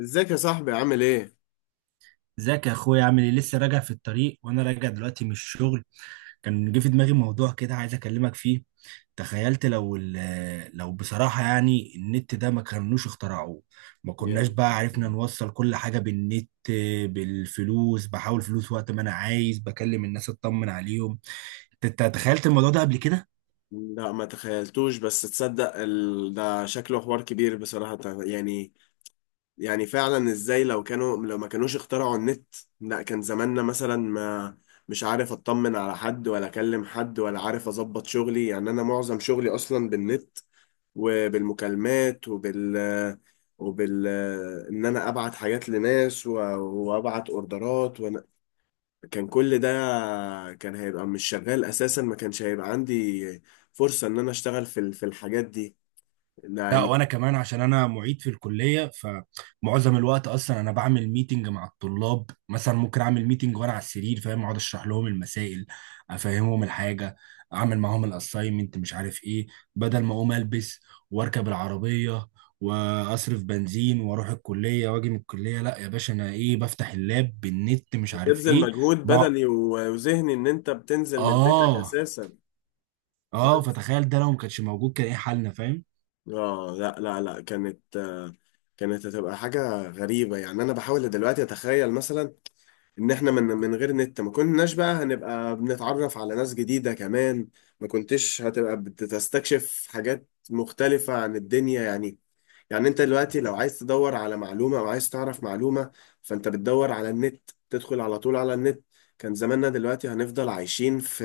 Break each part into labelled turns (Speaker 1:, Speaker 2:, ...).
Speaker 1: ازيك يا صاحبي عامل ايه؟
Speaker 2: ازيك يا اخويا، عامل ايه؟ لسه راجع في الطريق وانا راجع دلوقتي من الشغل. كان جه في دماغي موضوع كده، عايز اكلمك فيه. تخيلت لو لو، بصراحة يعني، النت ده ما كانوش اخترعوه. ما كناش
Speaker 1: يلا،
Speaker 2: بقى عرفنا نوصل كل حاجة بالنت، بالفلوس، بحاول فلوس وقت ما انا عايز بكلم الناس اطمن عليهم. أنت تخيلت الموضوع ده قبل كده؟
Speaker 1: لا ما تخيلتوش، بس تصدق ده شكله حوار كبير بصراحة. يعني فعلا ازاي لو كانوا، لو ما كانوش اخترعوا النت، لا كان زماننا مثلا ما، مش عارف اطمن على حد ولا اكلم حد ولا عارف اظبط شغلي. يعني انا معظم شغلي اصلا بالنت وبالمكالمات وبال ان انا ابعت حاجات لناس وابعت اوردرات. كان كل ده كان هيبقى مش شغال اساسا، ما كانش هيبقى عندي فرصة ان انا اشتغل في الحاجات دي
Speaker 2: لا،
Speaker 1: يعني.
Speaker 2: وانا كمان عشان انا معيد في الكليه، فمعظم الوقت اصلا انا بعمل ميتنج مع الطلاب. مثلا ممكن اعمل ميتنج وانا على السرير، فاهم؟ اقعد اشرح لهم المسائل، افهمهم الحاجه، اعمل معاهم الاساينمنت، مش عارف ايه. بدل ما اقوم البس واركب العربيه واصرف بنزين واروح الكليه واجي من الكليه، لا يا باشا، انا ايه؟ بفتح اللاب بالنت، مش عارف
Speaker 1: بتبذل
Speaker 2: ايه.
Speaker 1: مجهود
Speaker 2: بقى.
Speaker 1: بدني وذهني ان انت بتنزل من بيتك
Speaker 2: اه.
Speaker 1: اساسا
Speaker 2: اه،
Speaker 1: بس.
Speaker 2: فتخيل ده لو ما كانش موجود، كان ايه حالنا؟ فاهم؟
Speaker 1: اه، لا لا لا، كانت كانت هتبقى حاجة غريبة. يعني انا بحاول دلوقتي اتخيل مثلا ان احنا من غير نت ما كناش بقى هنبقى بنتعرف على ناس جديدة كمان، ما كنتش هتبقى بتستكشف حاجات مختلفة عن الدنيا يعني. يعني انت دلوقتي لو عايز تدور على معلومة او عايز تعرف معلومة، فانت بتدور على النت، تدخل على طول على النت. كان زماننا دلوقتي هنفضل عايشين في،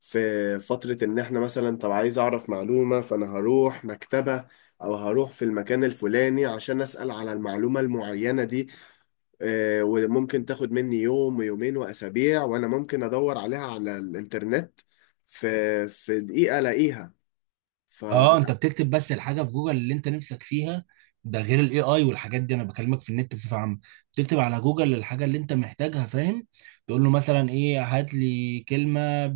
Speaker 1: في فترة ان احنا مثلا، طب عايز اعرف معلومة، فانا هروح مكتبة او هروح في المكان الفلاني عشان اسأل على المعلومة المعينة دي. اه، وممكن تاخد مني يوم ويومين واسابيع، وانا ممكن ادور عليها على الانترنت في، في دقيقة الاقيها.
Speaker 2: اه، انت بتكتب بس الحاجه في جوجل اللي انت نفسك فيها. ده غير الاي اي والحاجات دي. انا بكلمك في النت بصفه عامه. بتكتب على جوجل الحاجه اللي انت محتاجها، فاهم؟ تقول له مثلا ايه، هات لي كلمه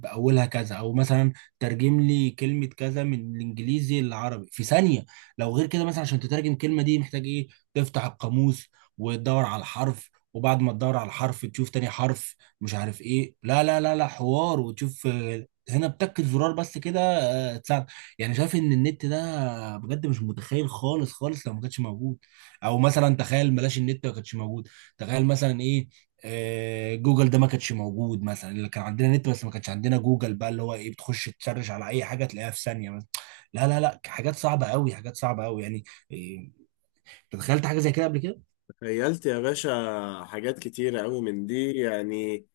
Speaker 2: باولها كذا، او مثلا ترجم لي كلمه كذا من الانجليزي للعربي في ثانيه. لو غير كده، مثلا عشان تترجم كلمه دي محتاج ايه؟ تفتح القاموس وتدور على الحرف، وبعد ما تدور على الحرف تشوف تاني حرف، مش عارف ايه، لا لا لا لا حوار. وتشوف، هنا بتاكد زرار بس كده تساعد. يعني شايف ان النت ده بجد مش متخيل خالص خالص لو ما كانش موجود. او مثلا تخيل بلاش النت ما كانش موجود. تخيل مثلا ايه. جوجل ده ما كانش موجود مثلا. اللي كان عندنا نت بس ما كانش عندنا جوجل، بقى اللي هو ايه؟ بتخش تسرش على اي حاجه تلاقيها في ثانيه مثلا. لا لا لا حاجات صعبه قوي، حاجات صعبه قوي يعني. إيه، تخيلت حاجه زي كده قبل كده؟
Speaker 1: خيلت يا باشا حاجات كتيرة قوي من دي يعني،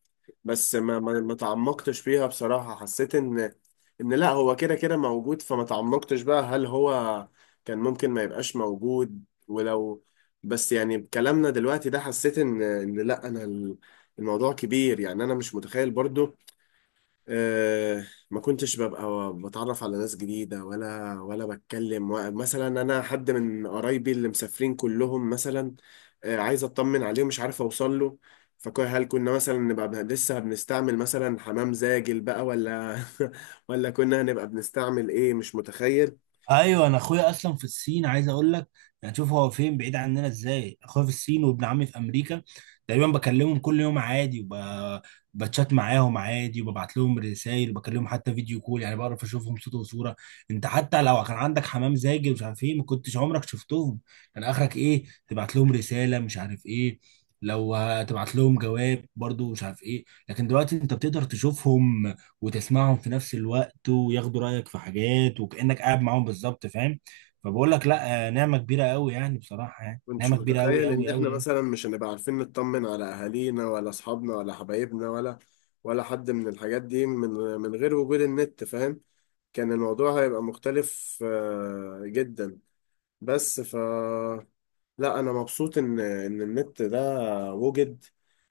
Speaker 1: بس ما تعمقتش فيها بصراحة. حسيت ان، ان لا هو كده كده موجود، فما تعمقتش بقى. هل هو كان ممكن ما يبقاش موجود ولو؟ بس يعني بكلامنا دلوقتي ده حسيت ان، ان لا، انا الموضوع كبير، يعني انا مش متخيل برضو. أه، ما كنتش ببقى بتعرف على ناس جديدة ولا، ولا بتكلم مثلا، أنا حد من قرايبي اللي مسافرين كلهم مثلا، أه عايز أطمن عليه ومش عارف أوصل له. فهل كنا مثلا نبقى لسه بنستعمل مثلا حمام زاجل بقى، ولا ولا كنا هنبقى بنستعمل إيه؟ مش متخيل.
Speaker 2: ايوه، انا اخويا اصلا في الصين، عايز اقول لك يعني شوف هو فين بعيد عننا ازاي. اخويا في الصين وابن عمي في امريكا، تقريبا بكلمهم كل يوم عادي بتشات معاهم عادي وببعت لهم رسائل وبكلمهم حتى فيديو كول. يعني بعرف اشوفهم صوت وصوره. انت حتى لو كان عندك حمام زاجل، مش عارف ايه، ما كنتش عمرك شفتهم. كان اخرك ايه؟ تبعت لهم رساله، مش عارف ايه، لو هتبعت لهم جواب، برضو مش عارف ايه. لكن دلوقتي انت بتقدر تشوفهم وتسمعهم في نفس الوقت وياخدوا رأيك في حاجات، وكأنك قاعد معاهم بالظبط، فاهم؟ فبقول لك لا، نعمة كبيرة قوي يعني، بصراحة يعني
Speaker 1: كنتش
Speaker 2: نعمة كبيرة قوي
Speaker 1: متخيل إن
Speaker 2: قوي
Speaker 1: إحنا
Speaker 2: قوي.
Speaker 1: مثلا مش هنبقى عارفين نطمن على أهالينا ولا أصحابنا ولا حبايبنا، ولا ولا حد من الحاجات دي، من من غير وجود النت فاهم. كان الموضوع هيبقى مختلف جدا. بس، لا انا مبسوط ان ان النت ده وجد،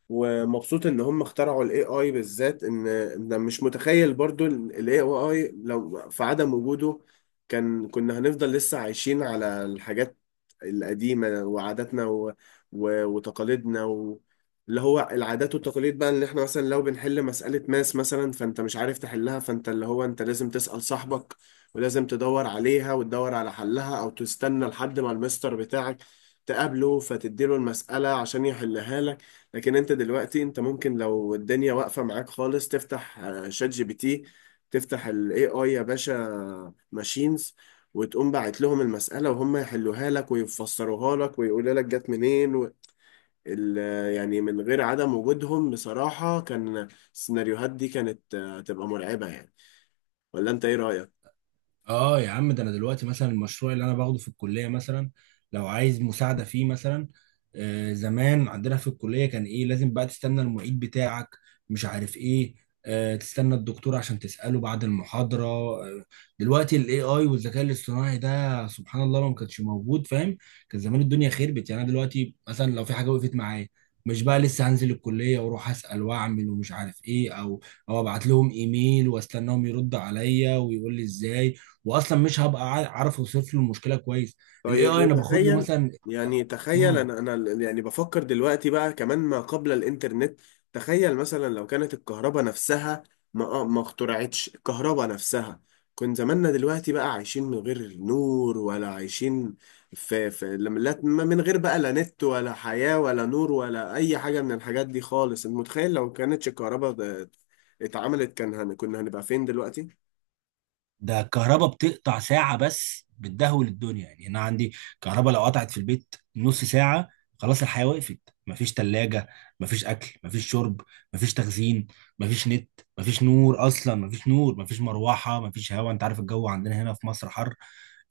Speaker 1: ومبسوط ان هم اخترعوا الاي اي بالذات. ان إن مش متخيل برضو الاي اي لو في عدم وجوده، كان كنا هنفضل لسه عايشين على الحاجات القديمة وعاداتنا وتقاليدنا اللي هو العادات والتقاليد بقى. اللي احنا مثلا لو بنحل مسألة ماس مثلا، فانت مش عارف تحلها، فانت اللي هو انت لازم تسأل صاحبك ولازم تدور عليها وتدور على حلها، او تستنى لحد ما المستر بتاعك تقابله فتديله المسألة عشان يحلها لك. لكن انت دلوقتي، انت ممكن لو الدنيا واقفة معاك خالص، تفتح شات جي بي تي، تفتح الاي اي يا باشا ماشينز، وتقوم باعت لهم المسألة وهم يحلوها لك ويفسروها لك ويقولوا لك جت منين ال... يعني من غير عدم وجودهم بصراحة، كان السيناريوهات دي كانت تبقى مرعبة يعني. ولا انت ايه رأيك؟
Speaker 2: اه يا عم، ده انا دلوقتي مثلا المشروع اللي انا باخده في الكليه، مثلا لو عايز مساعده فيه مثلا. زمان عندنا في الكليه كان ايه؟ لازم بقى تستنى المعيد بتاعك، مش عارف ايه، تستنى الدكتور عشان تساله بعد المحاضره. دلوقتي الاي اي والذكاء الاصطناعي ده، سبحان الله، لو ما كانش موجود، فاهم؟ كان زمان الدنيا خربت. يعني انا دلوقتي مثلا لو في حاجه وقفت معايا، مش بقى لسه هنزل الكليه واروح اسال واعمل ومش عارف ايه، او ابعت لهم ايميل واستناهم يرد عليا ويقول لي ازاي، واصلا مش هبقى عارف اوصف له المشكله كويس. الاي
Speaker 1: طيب
Speaker 2: اي انا باخد له
Speaker 1: وتخيل،
Speaker 2: مثلا.
Speaker 1: يعني تخيل
Speaker 2: مم.
Speaker 1: انا يعني بفكر دلوقتي بقى كمان ما قبل الانترنت. تخيل مثلا لو كانت الكهرباء نفسها ما ما اخترعتش الكهرباء نفسها، كان زماننا دلوقتي بقى عايشين من غير نور، ولا عايشين في، من غير بقى لا نت ولا حياة ولا نور ولا اي حاجة من الحاجات دي خالص. انت متخيل لو كانتش الكهرباء اتعملت، كان كنا هنبقى فين دلوقتي؟
Speaker 2: ده الكهرباء بتقطع ساعة بس بتدهول الدنيا. يعني أنا عندي كهرباء لو قطعت في البيت نص ساعة، خلاص الحياة وقفت. مفيش تلاجة، مفيش أكل، مفيش شرب، مفيش تخزين، مفيش نت، مفيش نور، أصلا مفيش نور، مفيش مروحة، مفيش هواء. أنت عارف الجو عندنا هنا في مصر حر.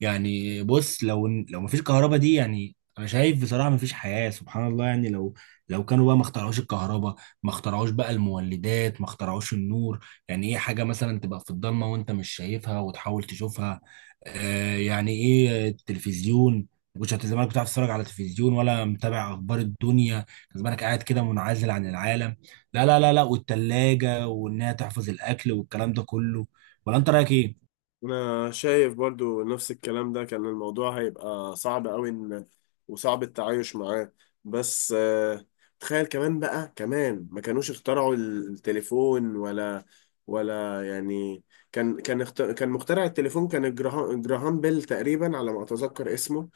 Speaker 2: يعني بص، لو مفيش كهرباء دي، يعني أنا شايف بصراحة مفيش حياة. سبحان الله، يعني لو كانوا بقى ما اخترعوش الكهرباء، ما اخترعوش بقى المولدات، ما اخترعوش النور، يعني ايه حاجة مثلا تبقى في الضلمة وانت مش شايفها وتحاول تشوفها. يعني ايه التلفزيون؟ مش هت- زمانك بتعرف تتفرج على التلفزيون ولا متابع اخبار الدنيا، كان زمانك قاعد كده منعزل عن العالم. لا لا لا لا، والتلاجة وانها تحفظ الاكل والكلام ده كله. ولا انت رأيك ايه؟
Speaker 1: انا شايف برضو نفس الكلام ده. كان الموضوع هيبقى صعب قوي، ان وصعب التعايش معاه. بس تخيل كمان بقى، كمان ما كانوش اخترعوا التليفون، ولا ولا يعني، كان مخترع التليفون كان جراهام، جراهام بيل تقريبا على ما اتذكر اسمه.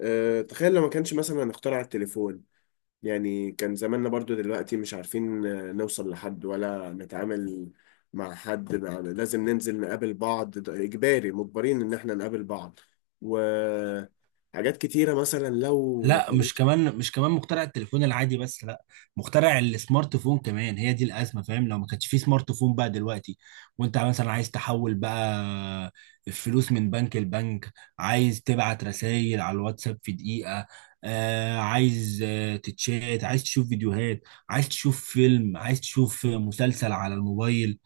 Speaker 1: تخيل لو ما كانش مثلا اخترع التليفون، يعني كان زماننا برضو دلوقتي مش عارفين نوصل لحد ولا نتعامل مع حد، لازم ننزل نقابل بعض، ده إجباري مجبرين إن إحنا نقابل بعض. وحاجات كتيرة مثلا لو ما
Speaker 2: لا، مش
Speaker 1: كانتش.
Speaker 2: كمان مش كمان مخترع التليفون العادي بس، لا، مخترع السمارت فون كمان. هي دي الازمه، فاهم؟ لو ما كانش في سمارت فون بقى دلوقتي، وانت مثلا عايز تحول بقى الفلوس من بنك لبنك، عايز تبعت رسائل على الواتساب في دقيقه، عايز تتشات، عايز تشوف فيديوهات، عايز تشوف فيلم، عايز تشوف مسلسل على الموبايل.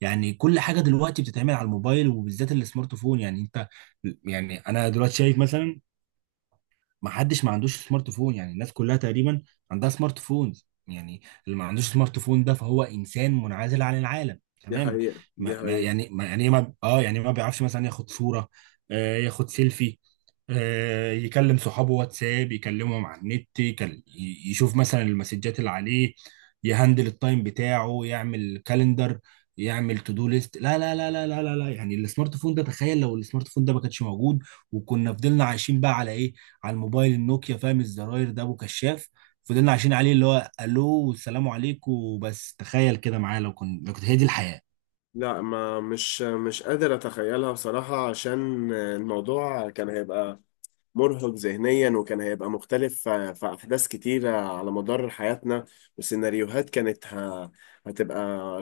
Speaker 2: يعني كل حاجه دلوقتي بتتعمل على الموبايل وبالذات السمارت فون. يعني انت، يعني انا دلوقتي شايف مثلا ما حدش ما عندوش سمارت فون، يعني الناس كلها تقريبا عندها سمارت فونز. يعني اللي ما عندوش سمارت فون ده، فهو انسان منعزل عن العالم
Speaker 1: دي
Speaker 2: تماما.
Speaker 1: حقيقة دي حقيقة.
Speaker 2: يعني ما يعني إيه، ما يعني ما بيعرفش مثلا ياخد صورة، ياخد سيلفي، يكلم صحابه واتساب، يكلمهم على النت، يشوف مثلا المسجات اللي عليه، يهندل التايم بتاعه، يعمل كالندر، يعمل تو دو ليست. لا لا لا لا لا لا لا، يعني السمارت فون ده، تخيل لو السمارت فون ده ما كانش موجود وكنا فضلنا عايشين بقى على ايه؟ على الموبايل النوكيا، فاهم؟ الزراير ده ابو كشاف. فضلنا عايشين عليه، اللي هو الو والسلام عليكم بس. تخيل كده معايا لو كنت هي دي الحياة.
Speaker 1: لا، ما مش قادر أتخيلها بصراحة، عشان الموضوع كان هيبقى مرهق ذهنيا، وكان هيبقى مختلف في، في أحداث كتيرة على مدار حياتنا، وسيناريوهات كانت هتبقى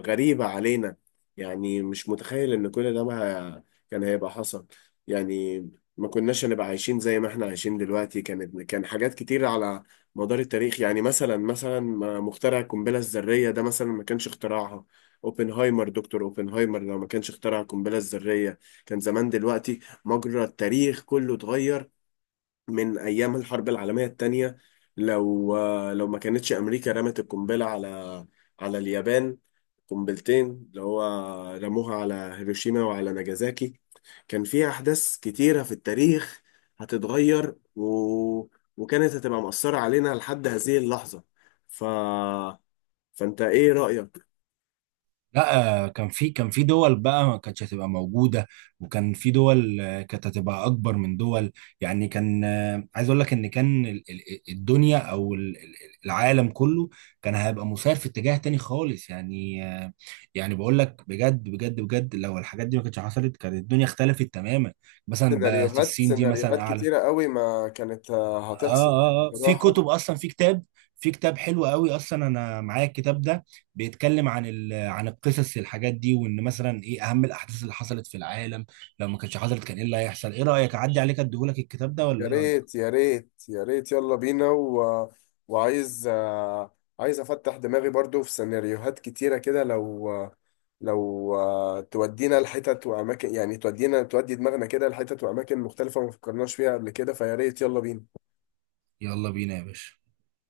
Speaker 1: غريبة علينا. يعني مش متخيل إن كل ده ما كان هيبقى حصل يعني. ما كناش هنبقى عايشين زي ما احنا عايشين دلوقتي. كانت كان حاجات كتيرة على مدار التاريخ، يعني مثلا مخترع القنبلة الذرية ده مثلا، ما كانش اختراعها. اوبنهايمر، دكتور اوبنهايمر، لو ما كانش اخترع القنبلة الذرية، كان زمان دلوقتي مجرى التاريخ كله اتغير من ايام الحرب العالميه الثانيه. لو، لو ما كانتش امريكا رمت القنبله على، على اليابان، قنبلتين اللي هو رموها على هيروشيما وعلى ناجازاكي، كان فيها احداث كتيره في التاريخ هتتغير وكانت هتبقى مؤثره علينا لحد هذه اللحظه. ف فانت ايه رايك؟
Speaker 2: لا، كان في دول بقى ما كانتش هتبقى موجوده، وكان في دول، كانت هتبقى اكبر من دول. يعني كان، عايز اقول لك ان كان الدنيا او العالم كله كان هيبقى مسار في اتجاه تاني خالص، يعني يعني بقول لك بجد بجد بجد لو الحاجات دي ما كانتش حصلت كانت الدنيا اختلفت تماما. مثلا، بس
Speaker 1: سيناريوهات،
Speaker 2: الصين دي مثلا
Speaker 1: سيناريوهات
Speaker 2: اعلى.
Speaker 1: كتيرة قوي ما كانت
Speaker 2: اه،
Speaker 1: هتحصل
Speaker 2: اه، آه. في
Speaker 1: بصراحة.
Speaker 2: كتب اصلا، في كتاب، في كتاب حلو قوي اصلا. انا معايا الكتاب ده بيتكلم عن عن القصص الحاجات دي، وان مثلا ايه اهم الاحداث اللي حصلت في العالم لو ما كانتش حصلت كان ايه اللي هيحصل. ايه رايك اعدي عليك اديهولك الكتاب ده
Speaker 1: يا
Speaker 2: ولا ايه رايك؟
Speaker 1: ريت يا ريت يا ريت، يلا بينا وعايز عايز افتح دماغي برضو في سيناريوهات كتيرة كده، لو لو تودينا لحتت واماكن، يعني تودي دماغنا كده لحتت واماكن مختلفة ما فكرناش فيها قبل كده. فيا ريت يلا بينا.
Speaker 2: يلا بينا يا باشا.